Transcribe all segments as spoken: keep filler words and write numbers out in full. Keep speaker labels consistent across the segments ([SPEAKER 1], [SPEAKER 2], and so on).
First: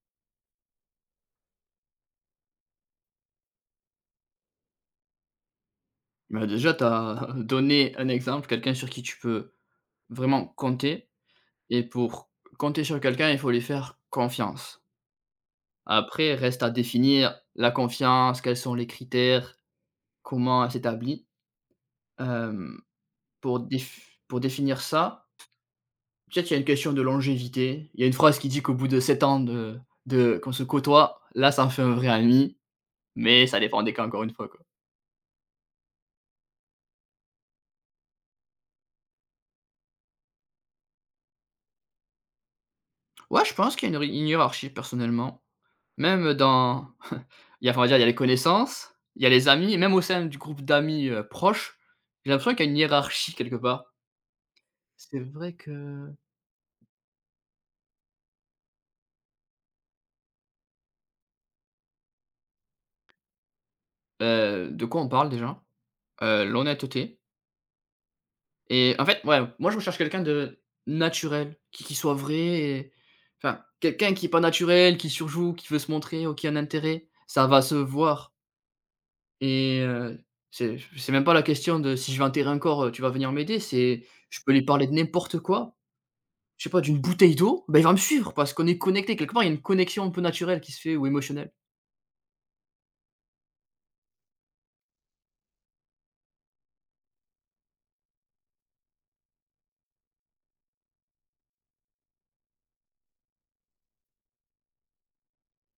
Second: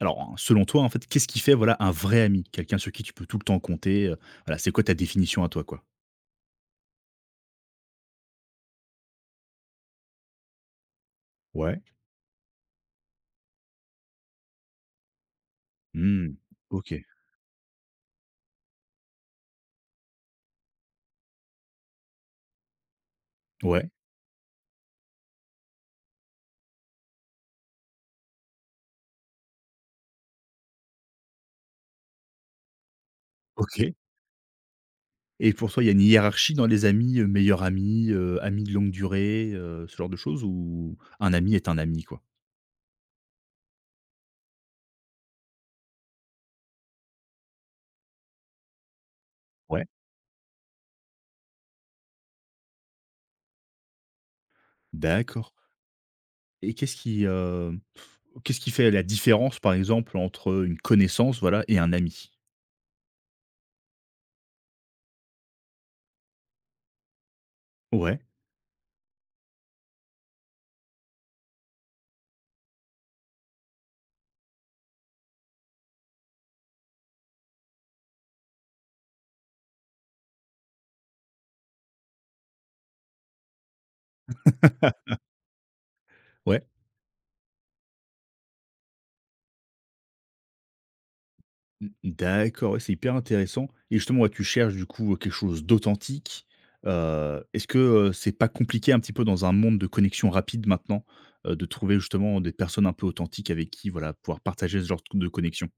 [SPEAKER 1] Alors, hein, selon toi, en fait, qu'est-ce qui fait, voilà, un vrai ami? Quelqu'un sur qui tu peux tout le temps compter, heu, voilà, c'est quoi ta définition à toi, quoi?
[SPEAKER 2] Bah, déjà, tu as donné un exemple, quelqu'un sur qui tu peux vraiment compter.
[SPEAKER 1] Ouais.
[SPEAKER 2] Et pour compter sur quelqu'un, il faut lui faire confiance. Après,
[SPEAKER 1] Mmh.
[SPEAKER 2] reste à
[SPEAKER 1] OK.
[SPEAKER 2] définir la confiance, quels sont les critères, comment elle s'établit. Hem, pour
[SPEAKER 1] Ouais.
[SPEAKER 2] déf pour définir ça, peut-être il y a une question de longévité. Il y a une phrase qui dit qu'au bout de sept ans de de qu'on se côtoie, là, ça en fait un vrai ami, mais ça dépend des
[SPEAKER 1] OK.
[SPEAKER 2] cas encore une fois, quoi.
[SPEAKER 1] Et pour toi, il y a une hiérarchie dans les amis, heu, meilleur ami, heu, ami de longue durée, heu, ce genre de choses ou un ami est un ami, quoi?
[SPEAKER 2] Ouais, je pense qu'il y a une ri une hiérarchie personnellement. Même dans il y a enfin, on va dire, il y a les connaissances, il y a les amis et
[SPEAKER 1] Ouais.
[SPEAKER 2] même au sein du groupe d'amis, heu, proches, j'ai l'impression qu'il y a une hiérarchie quelque part. C'est
[SPEAKER 1] D'accord.
[SPEAKER 2] vrai que.
[SPEAKER 1] Et qu'est-ce qui, heu, qu'est-ce qui fait la différence, par exemple, entre une connaissance, voilà, et un ami?
[SPEAKER 2] Heu, de quoi on parle déjà? Heu, l'honnêteté
[SPEAKER 1] Ouais.
[SPEAKER 2] et en fait, ouais, moi je recherche quelqu'un de naturel, qui qui soit vrai et enfin, quelqu'un qui est pas naturel, qui surjoue, qui veut se montrer ou qui a un intérêt, ça va se voir. Et heu, c'est c'est même pas la question de: «Si je vais enterrer un corps, heu, tu vas venir m'aider», c'est je peux lui parler de n'importe quoi,
[SPEAKER 1] Ouais.
[SPEAKER 2] je sais pas, d'une bouteille d'eau, ben il va me suivre parce qu'on est connecté. Quelque part, il y a une connexion un peu naturelle qui se fait ou émotionnelle.
[SPEAKER 1] Mmh, d'accord, ouais, c'est hyper intéressant et justement, ouais, tu cherches du coup, quelque chose d'authentique. Heu, est-ce que, heu, c'est pas compliqué un petit peu dans un monde de connexion rapide maintenant, heu, de trouver justement des personnes un peu authentiques avec qui, voilà, pouvoir partager ce genre de connexion?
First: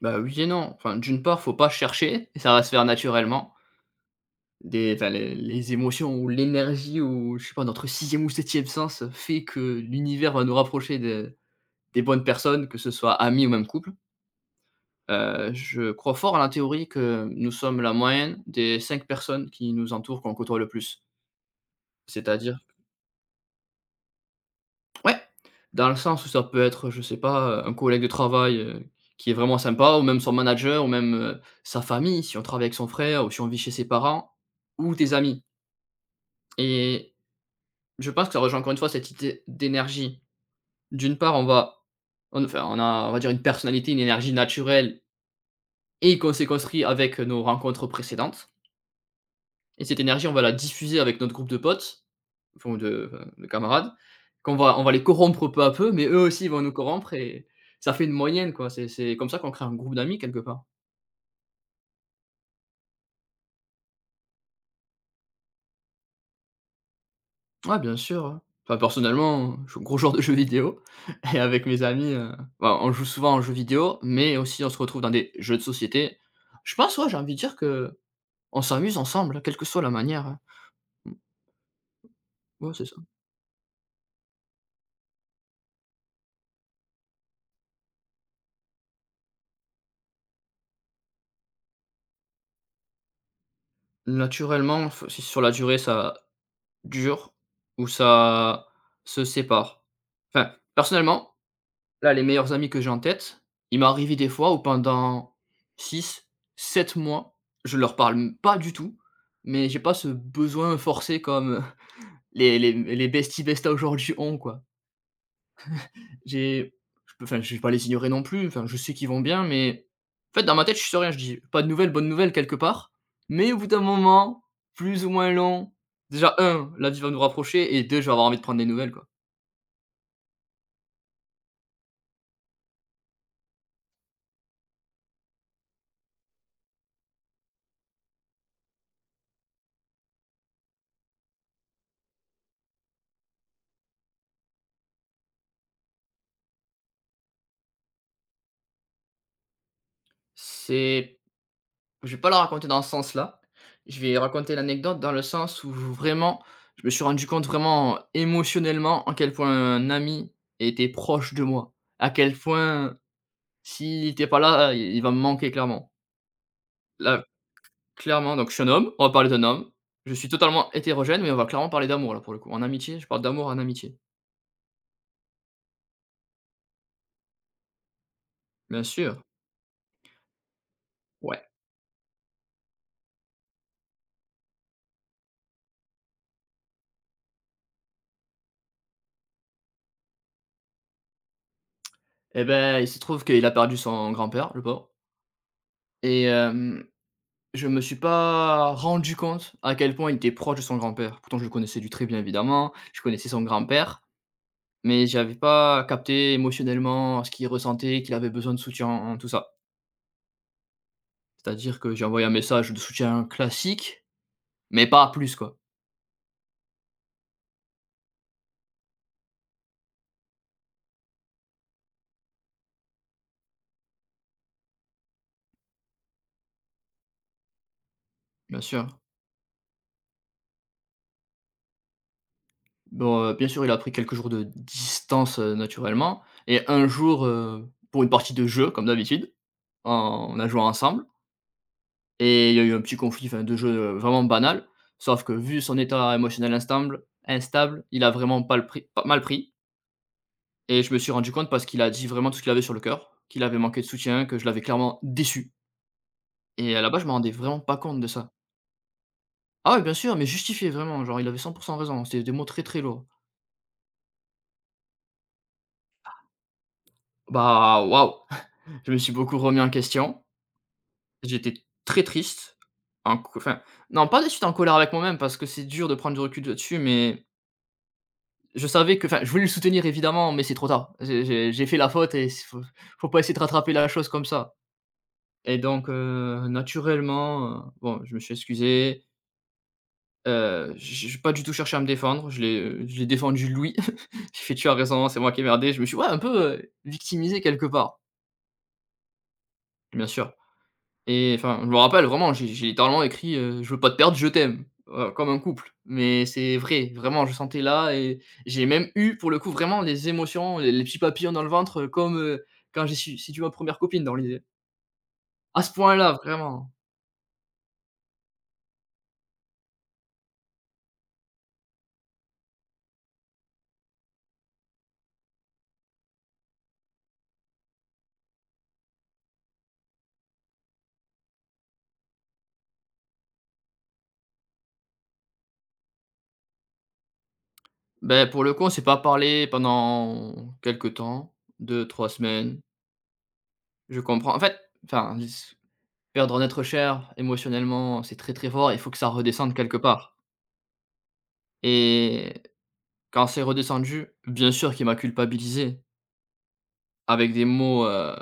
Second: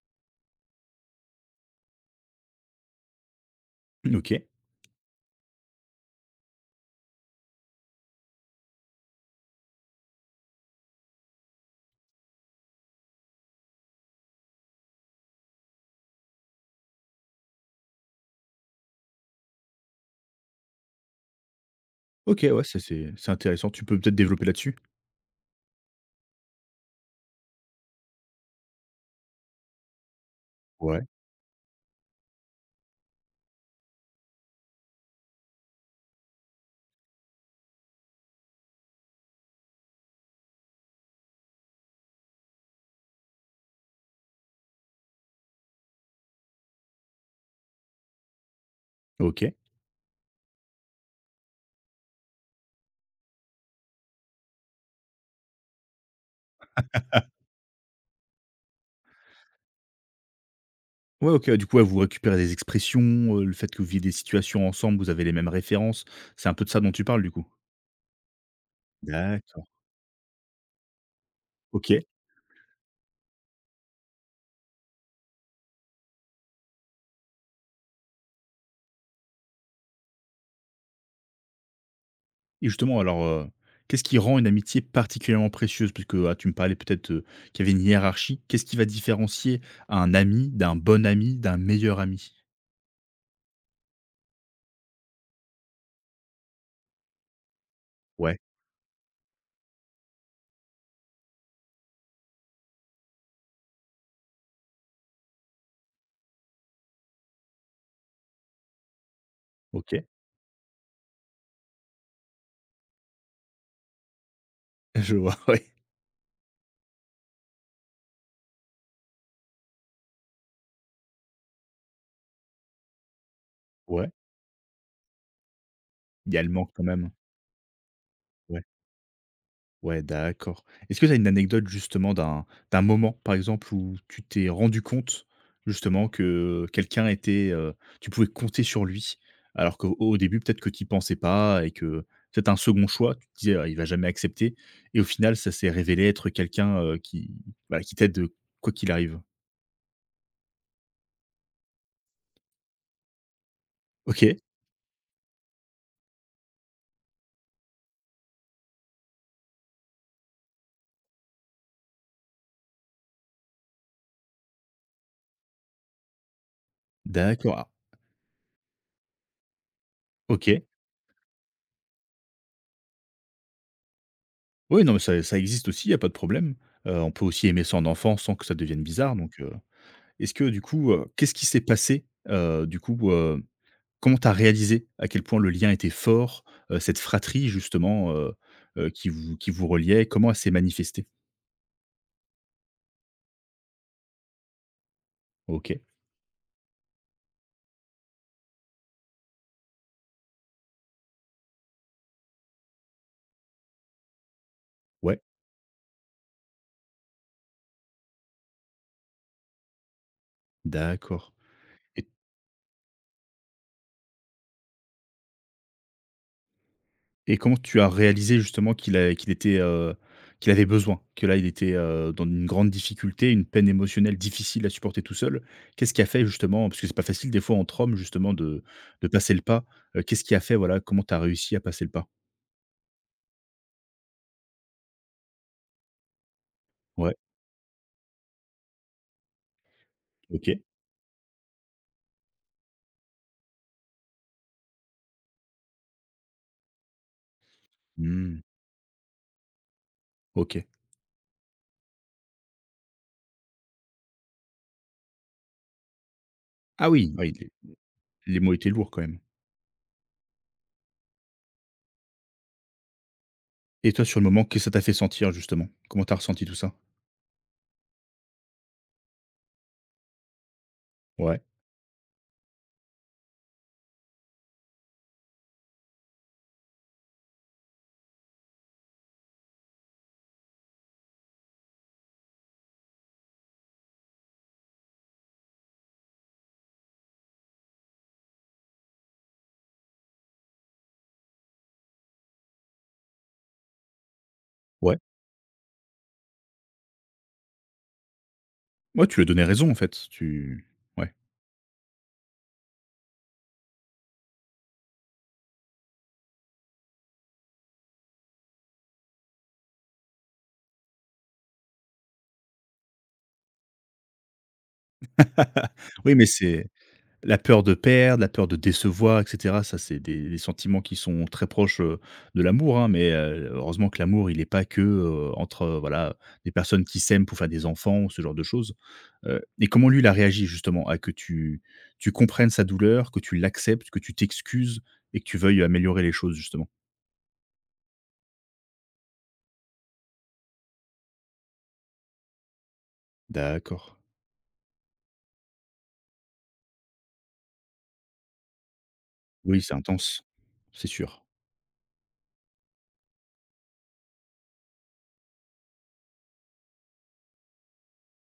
[SPEAKER 2] Bah, oui et non. Enfin, d'une part, faut pas chercher, ça va se faire naturellement.
[SPEAKER 1] OK.
[SPEAKER 2] Des Enfin, les les émotions ou l'énergie ou je sais pas, notre sixième ou septième sens, fait que l'univers va nous rapprocher de des bonnes personnes, que ce soit amis ou même couple. Heu, je crois fort à la théorie que nous sommes la moyenne des cinq personnes qui nous entourent, qu'on côtoie le plus.
[SPEAKER 1] OK,
[SPEAKER 2] C'est-à-dire
[SPEAKER 1] ouais, ça c'est c'est intéressant. Tu peux peut-être développer là-dessus?
[SPEAKER 2] ouais, dans le sens où ça peut être, je sais pas, euh, un collègue de travail, heu, qui est vraiment sympa ou même son manager ou
[SPEAKER 1] Ouais.
[SPEAKER 2] même, heu, sa famille, si on travaille avec son frère ou si on vit chez ses parents ou tes amis et je pense que ça rejoint encore une fois cette idée d'énergie. D'une part, on va on enfin, on a, on va dire, une personnalité, une énergie naturelle et qu'on s'est construit avec nos rencontres précédentes.
[SPEAKER 1] OK.
[SPEAKER 2] Et cette énergie, on va la diffuser avec notre groupe de potes, enfin de, enfin, de camarades, qu'on va, on va les corrompre peu à peu, mais eux aussi ils vont nous corrompre et ça fait une moyenne, quoi. C'est c'est comme ça qu'on crée un groupe d'amis quelque part.
[SPEAKER 1] Ouais, OK, ouais, du coup, ouais, vous récupérez des expressions, heu, le fait que vous vivez des situations ensemble, vous avez les mêmes références. C'est un peu de ça dont tu parles, du coup?
[SPEAKER 2] Ouais, bien sûr, ouais. Enfin, personnellement,
[SPEAKER 1] D'accord.
[SPEAKER 2] je suis un gros joueur de jeux vidéo et avec mes
[SPEAKER 1] OK.
[SPEAKER 2] amis, heu, bah, on joue souvent en jeux vidéo, mais aussi on se retrouve dans des jeux de société. Je pense, ouais, j'ai envie de dire que on s'amuse ensemble, quelle que soit la manière, hein. Mmh,
[SPEAKER 1] Et
[SPEAKER 2] ouais, c'est ça.
[SPEAKER 1] justement, alors, heu, qu'est-ce qui rend une amitié particulièrement précieuse? Parce que ah, tu me parlais peut-être, heu, qu'il y avait une hiérarchie. Qu'est-ce qui va différencier un ami d'un bon ami, d'un meilleur ami?
[SPEAKER 2] Naturellement, enfin, si sur la durée ça dur, où
[SPEAKER 1] Ouais,
[SPEAKER 2] ça se sépare. Enfin, personnellement, là, les meilleurs amis que j'ai en tête, il m'est arrivé des fois où pendant six, sept mois, je leur parle m pas du tout, mais j'ai pas
[SPEAKER 1] OK.
[SPEAKER 2] ce besoin forcé comme, heu, les les les besties, bestas aujourd'hui ont, quoi.
[SPEAKER 1] Je vois, ouais.
[SPEAKER 2] J'ai Je peux enfin, je vais pas les ignorer non plus, enfin, je sais qu'ils vont bien, mais en fait, dans ma tête, je suis sur rien. Je dis: «Pas de nouvelles, bonnes nouvelles» quelque part, mais au bout d'un
[SPEAKER 1] Ouais.
[SPEAKER 2] moment, plus ou moins long,
[SPEAKER 1] Il
[SPEAKER 2] déjà
[SPEAKER 1] y a le manque
[SPEAKER 2] un
[SPEAKER 1] quand
[SPEAKER 2] la vie
[SPEAKER 1] même.
[SPEAKER 2] va nous rapprocher et deux je vais avoir envie de prendre
[SPEAKER 1] Ouais.
[SPEAKER 2] des nouvelles, quoi.
[SPEAKER 1] Ouais, d'accord. Est-ce que tu as une anecdote justement d'un d'un moment, par exemple, où tu t'es rendu compte justement que quelqu'un était, heu, tu pouvais compter sur lui, alors qu'au au début peut-être que tu y pensais pas et que peut un second choix, tu te disais: «Ah, il va jamais accepter» et au final ça s'est révélé être quelqu'un, heu, qui, bah, qui t'aide, heu, quoi qu'il arrive?
[SPEAKER 2] C'est Je vais pas la raconter dans ce sens-là. Je vais
[SPEAKER 1] OK,
[SPEAKER 2] raconter l'anecdote dans le sens où vraiment, je me suis rendu compte vraiment émotionnellement à quel point un ami était proche de moi. À quel point s'il n'était pas là, il il va me manquer clairement. La
[SPEAKER 1] d'accord, ah,
[SPEAKER 2] Clairement, donc je suis un homme, on va parler d'un homme. Je suis
[SPEAKER 1] OK.
[SPEAKER 2] totalement hétérogène, mais on va clairement parler d'amour là pour le coup. En amitié, je parle d'amour en amitié.
[SPEAKER 1] Oui, non, mais ça ça existe aussi, il y a pas de problème. Heu, on peut aussi aimer son enfant sans que ça devienne
[SPEAKER 2] Bien
[SPEAKER 1] bizarre
[SPEAKER 2] sûr,
[SPEAKER 1] donc heu Est-ce que du coup, heu, qu'est-ce
[SPEAKER 2] ouais.
[SPEAKER 1] qui s'est passé? Heu, du coup, heu, comment tu as réalisé à quel point le lien était fort, heu, cette fratrie justement, heu heu, qui vous qui vous reliait, comment elle s'est manifestée?
[SPEAKER 2] Eh ben, il se trouve qu'il a perdu son grand-père, le pauvre
[SPEAKER 1] OK,
[SPEAKER 2] et hem, je me suis pas rendu compte à quel point il était proche de son grand-père. Pourtant, je le connaissais du très bien évidemment, je connaissais son grand-père, mais
[SPEAKER 1] ouais,
[SPEAKER 2] j'avais pas capté émotionnellement ce qu'il ressentait, qu'il avait besoin de soutien, tout ça.
[SPEAKER 1] d'accord
[SPEAKER 2] C'est-à-dire que j'ai
[SPEAKER 1] et
[SPEAKER 2] envoyé un message de soutien classique, mais pas plus quoi,
[SPEAKER 1] et comment tu as réalisé justement qu'il a qu'il était, heu, qu'il avait besoin? Que là, il était, heu, dans une grande difficulté, une peine émotionnelle difficile à supporter tout seul. Qu'est-ce qui a fait justement parce que c'est pas facile des fois entre hommes justement
[SPEAKER 2] bien
[SPEAKER 1] de
[SPEAKER 2] sûr.
[SPEAKER 1] de passer le pas, heu, qu'est-ce qui a fait, voilà, comment tu as réussi à passer le pas?
[SPEAKER 2] Bon, heu, bien sûr, il a pris quelques jours de distance, heu, naturellement et un
[SPEAKER 1] Ouais,
[SPEAKER 2] jour, heu, pour une partie de jeu comme d'habitude, en on a
[SPEAKER 1] OK.
[SPEAKER 2] joué ensemble et il y a eu un petit conflit, enfin de jeu, heu, vraiment banal. Sauf que vu son état émotionnel instable, instable, il a
[SPEAKER 1] Mmh.
[SPEAKER 2] vraiment pas le pris pas mal pris
[SPEAKER 1] OK.
[SPEAKER 2] et je me suis rendu compte parce qu'il a dit vraiment tout ce qu'il avait sur le cœur, qu'il avait manqué de soutien, que je l'avais clairement déçu et à
[SPEAKER 1] Ah
[SPEAKER 2] la base, je
[SPEAKER 1] oui,
[SPEAKER 2] me
[SPEAKER 1] ah
[SPEAKER 2] rendais
[SPEAKER 1] oui, les
[SPEAKER 2] vraiment pas compte de ça.
[SPEAKER 1] les mots étaient lourds quand même.
[SPEAKER 2] Ah oui, bien sûr, mais justifié vraiment, genre il avait cent raison, c'était des mots très, très lourds.
[SPEAKER 1] Et toi, sur le moment, qu'est-ce que ça t'a fait sentir justement? Comment t'as ressenti tout ça?
[SPEAKER 2] Bah, waouh! Je me suis beaucoup remis en question.
[SPEAKER 1] Ouais,
[SPEAKER 2] J'étais très triste, en co enfin, non, pas de suite en colère avec moi-même parce que c'est dur de prendre du recul là-dessus, mais je savais que enfin, je voulais le soutenir évidemment, mais c'est trop tard. J'ai j'ai j'ai fait la faute et s faut faut pas essayer de rattraper la chose comme ça et donc heu, naturellement, heu, bon, je me suis excusé, heu, j'ai j'ai pas du tout cherché à me défendre. Je l'ai, heu, je l'ai défendu lui. J'ai fait: «Tu as
[SPEAKER 1] ouais.
[SPEAKER 2] raison, c'est moi qui ai merdé». Je me suis, ouais, un peu, heu, victimisé quelque part,
[SPEAKER 1] Ouais, tu lui as donné raison en fait,
[SPEAKER 2] bien sûr.
[SPEAKER 1] tu. Ouais.
[SPEAKER 2] Et enfin, je me rappelle vraiment, j'ai j'ai littéralement écrit, heu: «Je veux pas te perdre, je t'aime», heu, comme un couple. Mais c'est vrai, vraiment, je sentais là et j'ai même eu, pour le coup, vraiment les émotions, les les petits papillons dans le ventre, heu, comme, heu, quand j'ai su séduit ma première copine dans l'idée. À ce point-là,
[SPEAKER 1] Oui, mais c'est
[SPEAKER 2] vraiment.
[SPEAKER 1] la peur de perdre, la peur de décevoir et cetera, ça c'est des des sentiments qui sont très proches, heu, de l'amour, hein, mais heu, heureusement que l'amour il n'est pas que, heu, entre, heu, voilà, des personnes qui s'aiment pour faire des enfants ou ce genre de choses. Heu et comment lui il a réagi justement à que tu tu comprennes sa douleur, que tu l'acceptes, que tu t'excuses et que tu veuilles améliorer les choses justement?
[SPEAKER 2] Ben pour le coup, on s'est pas parlé pendant quelque temps, deux, trois semaines.
[SPEAKER 1] D'accord.
[SPEAKER 2] Je comprends en fait, enfin, s perdre un être cher émotionnellement, c'est très, très fort, il faut que ça redescende
[SPEAKER 1] Oui, c'est
[SPEAKER 2] quelque part
[SPEAKER 1] intense. C'est sûr.
[SPEAKER 2] et quand c'est redescendu, bien sûr qu'il m'a culpabilisé. Avec des mots, heu,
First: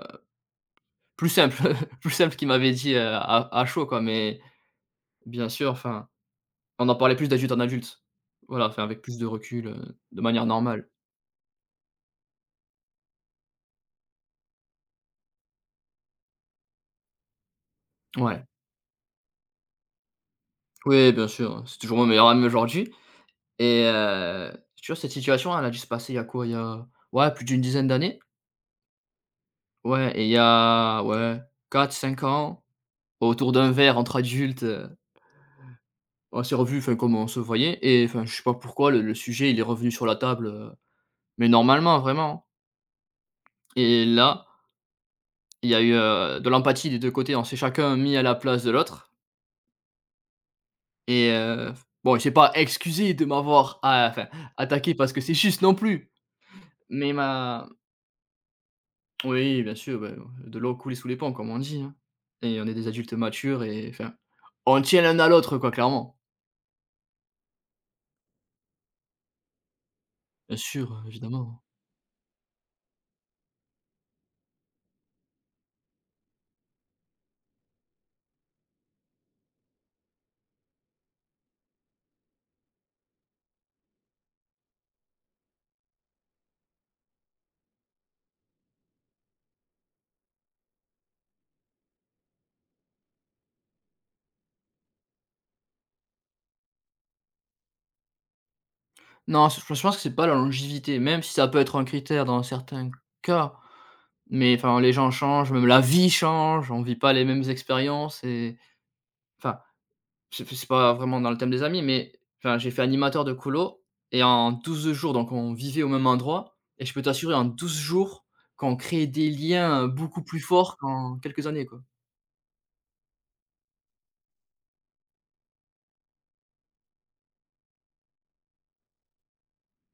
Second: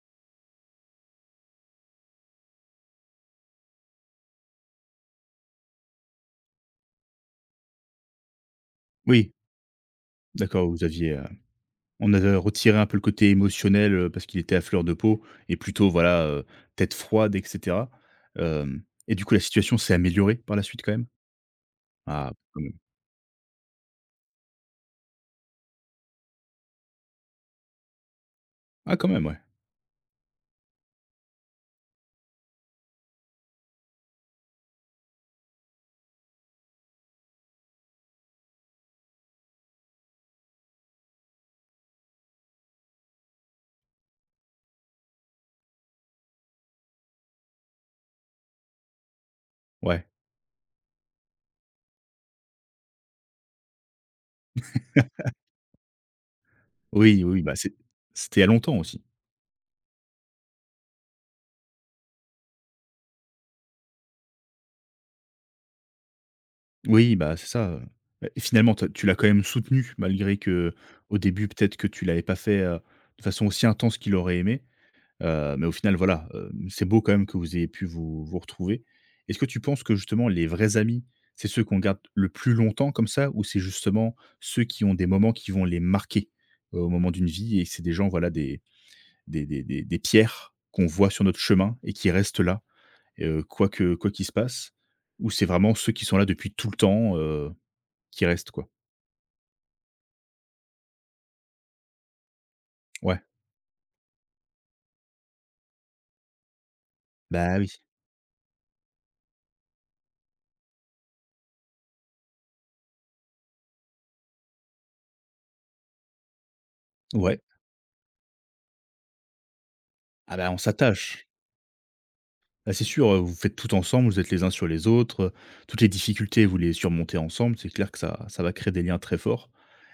[SPEAKER 2] plus simples, plus simples qu'il m'avait dit, heu, à à chaud quoi, mais bien sûr, enfin, on en parlait plus d'adulte en adulte. Voilà, enfin, avec plus de
[SPEAKER 1] Oui,
[SPEAKER 2] recul, heu, de manière
[SPEAKER 1] d'accord, vous
[SPEAKER 2] normale.
[SPEAKER 1] aviez, on a euh, retiré un peu le côté émotionnel, heu, parce qu'il était à fleur de peau et plutôt voilà, heu, tête froide et cetera.
[SPEAKER 2] Ouais.
[SPEAKER 1] Hem et du coup, la situation s'est améliorée par la suite quand même?
[SPEAKER 2] Oui, bien sûr, c'est toujours mon meilleur
[SPEAKER 1] Ah
[SPEAKER 2] ami
[SPEAKER 1] quand même.
[SPEAKER 2] aujourd'hui et heu, si tu veux cette situation, elle a dû se passer il y a quoi? Il y a, ouais, plus d'une dizaine d'années?
[SPEAKER 1] Ah quand même, ouais.
[SPEAKER 2] Ouais et il y a, ouais, quatre, cinq ans, autour d'un verre entre adultes, heu, on s'est revus, enfin, comme on se voyait et enfin, je sais pas pourquoi le le sujet, il est revenu sur la table, heu, mais normalement, vraiment et là il y a eu, heu, de l'empathie des deux côtés, on s'est chacun mis à la place de l'autre
[SPEAKER 1] Ouais.
[SPEAKER 2] et heu, bon, il s'est pas excusé de m'avoir a enfin, attaqué parce que c'est juste non plus, mais
[SPEAKER 1] Oui, oui, bah,
[SPEAKER 2] m'a.
[SPEAKER 1] c'est c'était il y a longtemps aussi.
[SPEAKER 2] Oui, bien sûr, bah, de l'eau coulait sous les ponts, comme on dit, hein et on est des adultes matures et enfin, on tient l'un à l'autre, quoi, clairement.
[SPEAKER 1] Oui, bah, c'est ça, et finalement tu tu l'as quand même soutenu malgré
[SPEAKER 2] Bien
[SPEAKER 1] que
[SPEAKER 2] sûr,
[SPEAKER 1] au début
[SPEAKER 2] évidemment.
[SPEAKER 1] peut-être que tu l'avais pas fait, heu, de façon aussi intense qu'il aurait aimé. Heu, mais au final, voilà, heu, c'est beau quand même que vous ayez pu vous vous retrouver. Est-ce que tu penses que justement les vrais amis, c'est ceux qu'on garde le plus longtemps comme ça? Ou c'est justement ceux qui ont des moments qui vont les marquer, heu, au moment d'une vie et c'est des gens, voilà, des des des des des pierres qu'on voit sur notre chemin et qui restent là, heu, quoi que quoi qu'il se passe? Ou c'est vraiment ceux qui sont là depuis tout le temps, heu, qui restent, quoi?
[SPEAKER 2] Non, c je pense que c'est pas la longévité, même si ça peut être un critère dans certains
[SPEAKER 1] Ouais.
[SPEAKER 2] cas, mais enfin, les gens changent, même la vie change, on vit pas les mêmes
[SPEAKER 1] Bah oui.
[SPEAKER 2] expériences et enfin. C'est c'est pas vraiment dans le thème des amis, mais enfin, j'ai fait animateur de colo et en douze jours, donc on vivait au même endroit et je peux t'assurer
[SPEAKER 1] Ouais.
[SPEAKER 2] en douze jours qu'on crée des liens, heu, beaucoup
[SPEAKER 1] Ah
[SPEAKER 2] plus
[SPEAKER 1] bah, on
[SPEAKER 2] forts qu'en
[SPEAKER 1] s'attache.
[SPEAKER 2] quelques années, quoi.
[SPEAKER 1] Bah, c'est sûr, heu, vous faites tout ensemble, vous êtes les uns sur les autres, heu, toutes les difficultés, vous les surmontez ensemble, c'est clair que ça ça va créer des liens très forts.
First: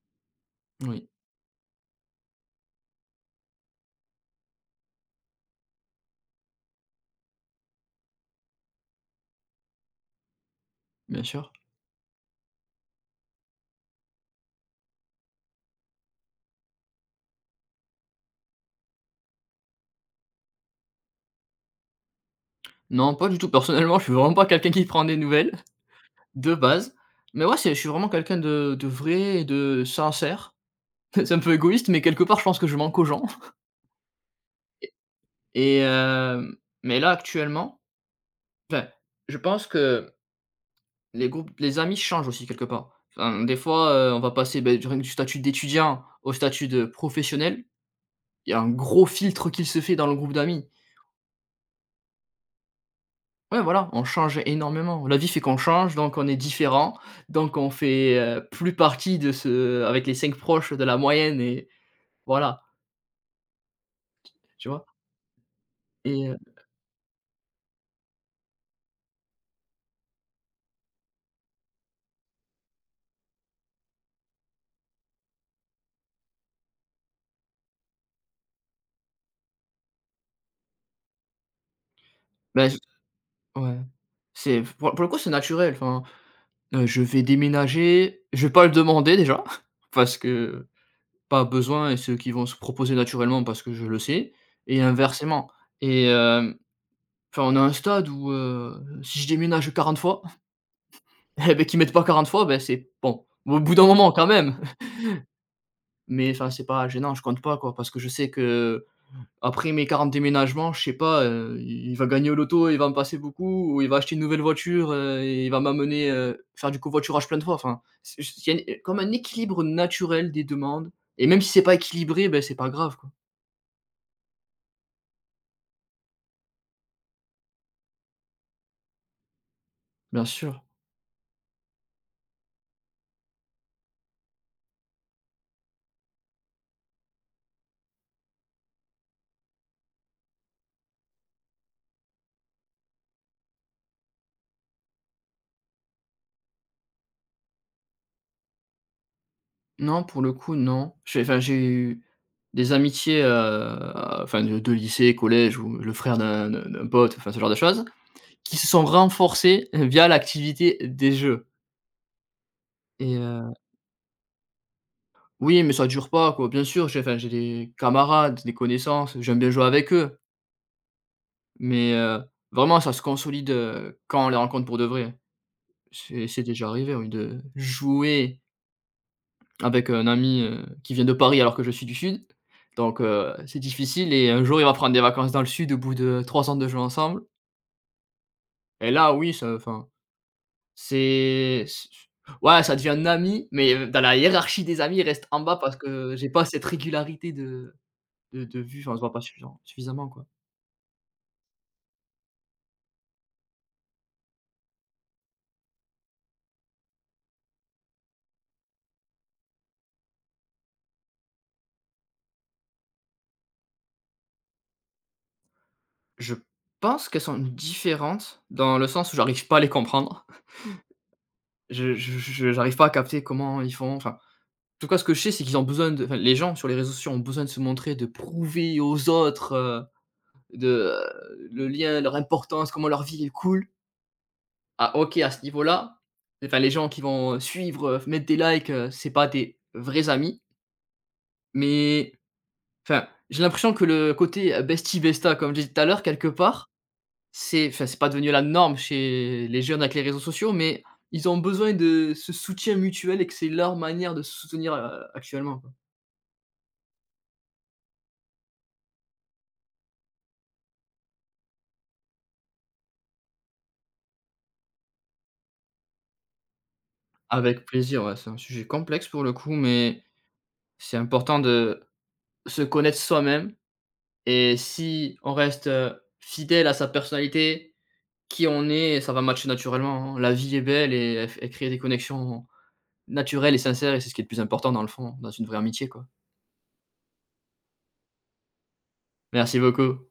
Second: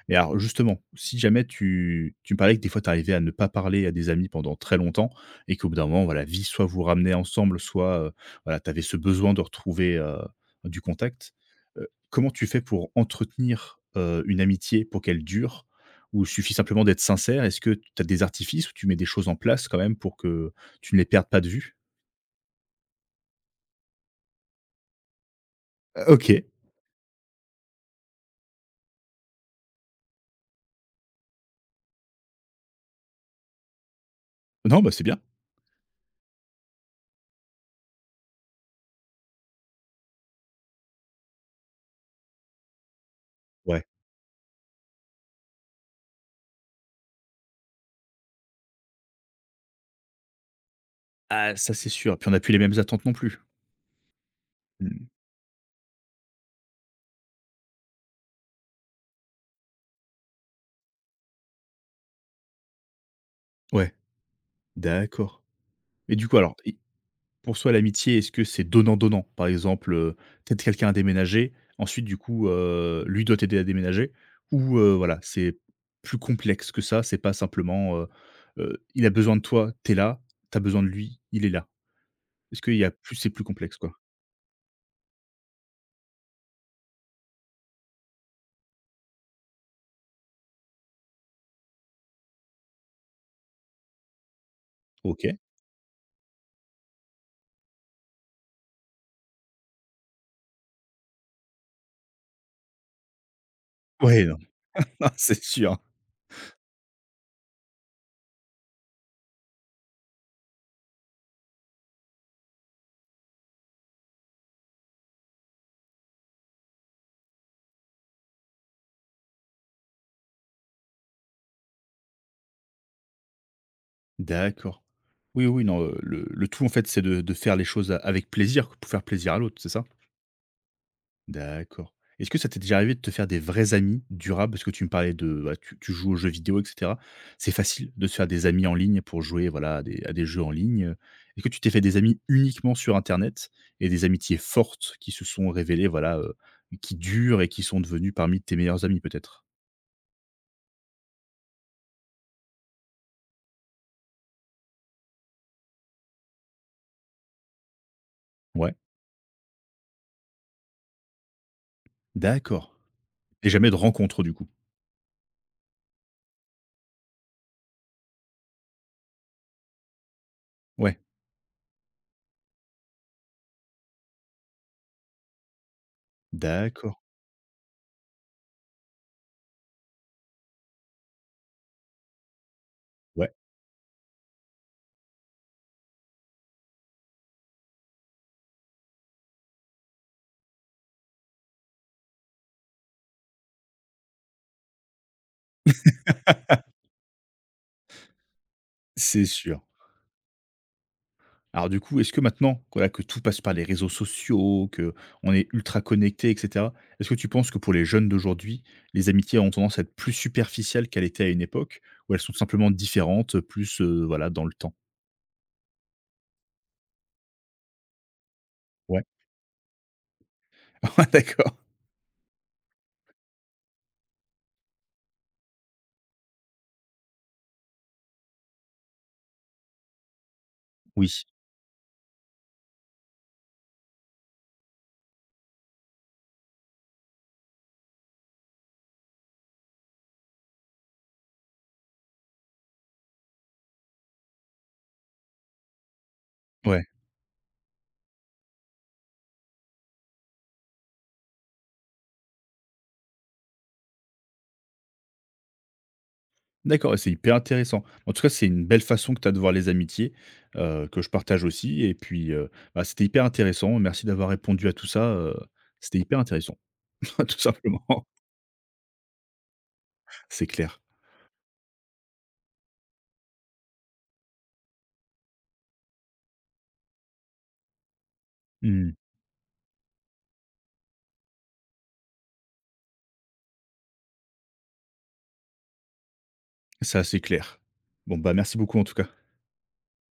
[SPEAKER 1] Mais alors justement,
[SPEAKER 2] Oui,
[SPEAKER 1] si jamais tu tu me parlais que des fois tu arrivais à ne pas parler à des amis pendant très longtemps et qu'au bout d'un moment, voilà, la vie soit vous ramenait ensemble, soit, heu, voilà, tu avais ce besoin de retrouver, heu, du
[SPEAKER 2] bien
[SPEAKER 1] contact.
[SPEAKER 2] sûr.
[SPEAKER 1] Heu, comment tu fais pour entretenir, heu, une amitié pour qu'elle dure? Ou suffit simplement d'être sincère? Est-ce que tu as des artifices ou tu mets des choses en place quand même pour que tu ne les perdes pas de vue?
[SPEAKER 2] Non, pas du tout. Personnellement, je suis vraiment pas quelqu'un qui prend des nouvelles,
[SPEAKER 1] OK.
[SPEAKER 2] de base. Mais ouais, c'est je suis vraiment quelqu'un de de vrai et de sincère. C'est un peu égoïste, mais quelque part, je pense que je manque aux gens.
[SPEAKER 1] Non, bah,
[SPEAKER 2] Et
[SPEAKER 1] c'est bien.
[SPEAKER 2] et euh, mais là, actuellement, enfin, je pense que Les groupes les amis changent aussi quelque part. Enfin, des
[SPEAKER 1] Ouais.
[SPEAKER 2] fois, heu, on va passer, beh, du du statut d'étudiant au statut de professionnel. Il y a un gros filtre qui se fait dans le groupe d'amis.
[SPEAKER 1] Ah, ça, c'est sûr. Puis on n'a plus les mêmes attentes non plus.
[SPEAKER 2] Ouais, voilà, on change
[SPEAKER 1] Mmh.
[SPEAKER 2] énormément. La vie fait qu'on change, donc on est différent, donc on fait, heu, plus partie de ce avec les cinq proches de la moyenne et voilà,
[SPEAKER 1] Ouais,
[SPEAKER 2] tu vois?
[SPEAKER 1] d'accord. Et
[SPEAKER 2] Et
[SPEAKER 1] du
[SPEAKER 2] heu,
[SPEAKER 1] coup, alors, et pour soi l'amitié, est-ce que c'est donnant-donnant? Par exemple, euh, peut-être quelqu'un a déménagé ensuite, du coup, heu, lui doit t'aider à déménager ou heu, voilà, c'est plus complexe que ça, c'est pas simplement, heu heu, il a besoin de toi, t'es là, t'as besoin de lui, il est là? Est-ce
[SPEAKER 2] bah,
[SPEAKER 1] qu'il
[SPEAKER 2] j
[SPEAKER 1] y a plus c'est plus complexe,
[SPEAKER 2] Ouais.
[SPEAKER 1] quoi?
[SPEAKER 2] C'est pour pour le coup, c'est naturel, enfin, heu, je vais déménager, je vais pas le demander déjà parce que pas besoin et ceux qui vont se proposer naturellement parce que je le sais et
[SPEAKER 1] OK. OK.
[SPEAKER 2] inversement et hem, enfin, on a un stade où, heu, si je déménage quarante fois et beh, qu'ils mettent pas quarante fois, beh, c'est bon, au bout d'un moment
[SPEAKER 1] Ouais,
[SPEAKER 2] quand
[SPEAKER 1] non,
[SPEAKER 2] même,
[SPEAKER 1] c'est sûr.
[SPEAKER 2] mais enfin, c'est pas gênant, je compte pas quoi parce que je sais qu'après mes quarante déménagements, je sais pas, heu, il va gagner au loto, il va me passer beaucoup ou il va acheter une nouvelle voiture, heu et il va m'amener, heu, faire du covoiturage plein de fois. Enfin, c'est j Il y a une comme un équilibre naturel des demandes et même si c'est pas équilibré, beh, c'est pas grave quoi.
[SPEAKER 1] D'accord. Oui, oui, non, heu, le le tout, en fait, c'est de de faire les choses a avec plaisir, pour faire plaisir à l'autre, c'est ça?
[SPEAKER 2] Bien sûr.
[SPEAKER 1] D'accord. Est-ce que ça t'est déjà arrivé de te faire des vrais amis durables? Parce que tu me parlais de, bah, tu tu joues aux jeux vidéo et cetera. C'est facile de se faire des amis en ligne pour jouer, voilà, à des à des jeux en ligne. Est-ce que tu t'es fait des amis uniquement sur internet et des amitiés fortes qui se sont révélées, voilà, heu, qui durent et qui sont devenues parmi tes meilleurs amis, peut-être?
[SPEAKER 2] Non, pour le coup, non. J'ai enfin, j'ai eu des amitiés, heu, enfin de de lycée, collège ou le frère d'un d'un d'un pote, enfin ce genre de choses, qui se
[SPEAKER 1] Ouais,
[SPEAKER 2] sont renforcées via l'activité des jeux
[SPEAKER 1] d'accord
[SPEAKER 2] et
[SPEAKER 1] et
[SPEAKER 2] heu
[SPEAKER 1] jamais de rencontres, du coup?
[SPEAKER 2] oui, mais ça dure pas quoi, bien sûr, j'ai enfin j'ai des camarades, des connaissances, j'aime bien jouer avec eux,
[SPEAKER 1] Ouais,
[SPEAKER 2] mais heu, vraiment ça se consolide, heu, quand on les rencontre pour de vrai. C'est c'est déjà arrivé
[SPEAKER 1] d'accord.
[SPEAKER 2] oui de jouer avec un ami, heu, qui vient de Paris alors que je suis du sud, donc
[SPEAKER 1] Ouais,
[SPEAKER 2] heu, c'est difficile et un jour il va prendre des vacances dans le sud au bout de trois ans de jeu ensemble et là oui, ça enfin, c'est c ouais, ça devient un ami, mais euh, dans la hiérarchie des amis, il reste en bas parce que j'ai pas cette régularité de de de vue, enfin on se voit pas
[SPEAKER 1] c'est
[SPEAKER 2] suffisant
[SPEAKER 1] sûr.
[SPEAKER 2] suffisamment quoi.
[SPEAKER 1] Alors du coup, est-ce que maintenant, voilà, que tout passe par les réseaux sociaux, que on est ultra connecté et cetera, est-ce que tu penses que pour les jeunes d'aujourd'hui, les amitiés ont tendance à être plus superficielles qu'elles étaient à une époque? Ou elles sont simplement différentes, plus, heu, voilà, dans le temps?
[SPEAKER 2] Je pense qu'elles sont différentes dans le
[SPEAKER 1] Ouais.
[SPEAKER 2] sens où j'arrive pas à les comprendre.
[SPEAKER 1] Ouais, d'accord.
[SPEAKER 2] Je je je J'arrive pas à capter comment ils font, enfin tout cas, ce que je sais, c'est qu'ils ont besoin de enfin, les gens sur les réseaux sociaux ont besoin de se montrer, de prouver aux autres, heu, de,
[SPEAKER 1] Oui.
[SPEAKER 2] heu, le lien, leur importance, comment leur vie est cool. Ah OK, à ce niveau-là, enfin, les gens qui vont suivre, heu, mettre des likes, heu, c'est pas des vrais amis. Mais enfin, j'ai l'impression que le côté, heu, bestie besta, comme j'ai dit tout à l'heure, quelque part,
[SPEAKER 1] Ouais.
[SPEAKER 2] c'est enfin, c'est pas devenu la norme chez les jeunes avec les réseaux sociaux, mais ils ont besoin de ce soutien mutuel et que c'est leur manière de se soutenir, heu, actuellement.
[SPEAKER 1] D'accord, ouais, c'est hyper intéressant. En tout cas, c'est une belle façon que tu as de voir les amitiés, heu, que je partage aussi et puis, heu, bah, c'était hyper intéressant. Merci d'avoir répondu à tout ça, heu, c'était hyper intéressant, tout
[SPEAKER 2] Avec plaisir,
[SPEAKER 1] simplement.
[SPEAKER 2] ouais, c'est un sujet complexe pour le coup, mais
[SPEAKER 1] C'est clair.
[SPEAKER 2] c'est important de se connaître soi-même et si on reste, heu, fidèle à sa personnalité, qui on
[SPEAKER 1] Mmh.
[SPEAKER 2] est, ça va matcher naturellement, hein. La vie est belle et elle f elle crée des connexions naturelles et sincères et c'est ce qui est le plus important dans le fond, dans une vraie amitié, quoi.
[SPEAKER 1] Ça, c'est clair. Bon, bah, merci beaucoup en tout cas.
[SPEAKER 2] Merci beaucoup.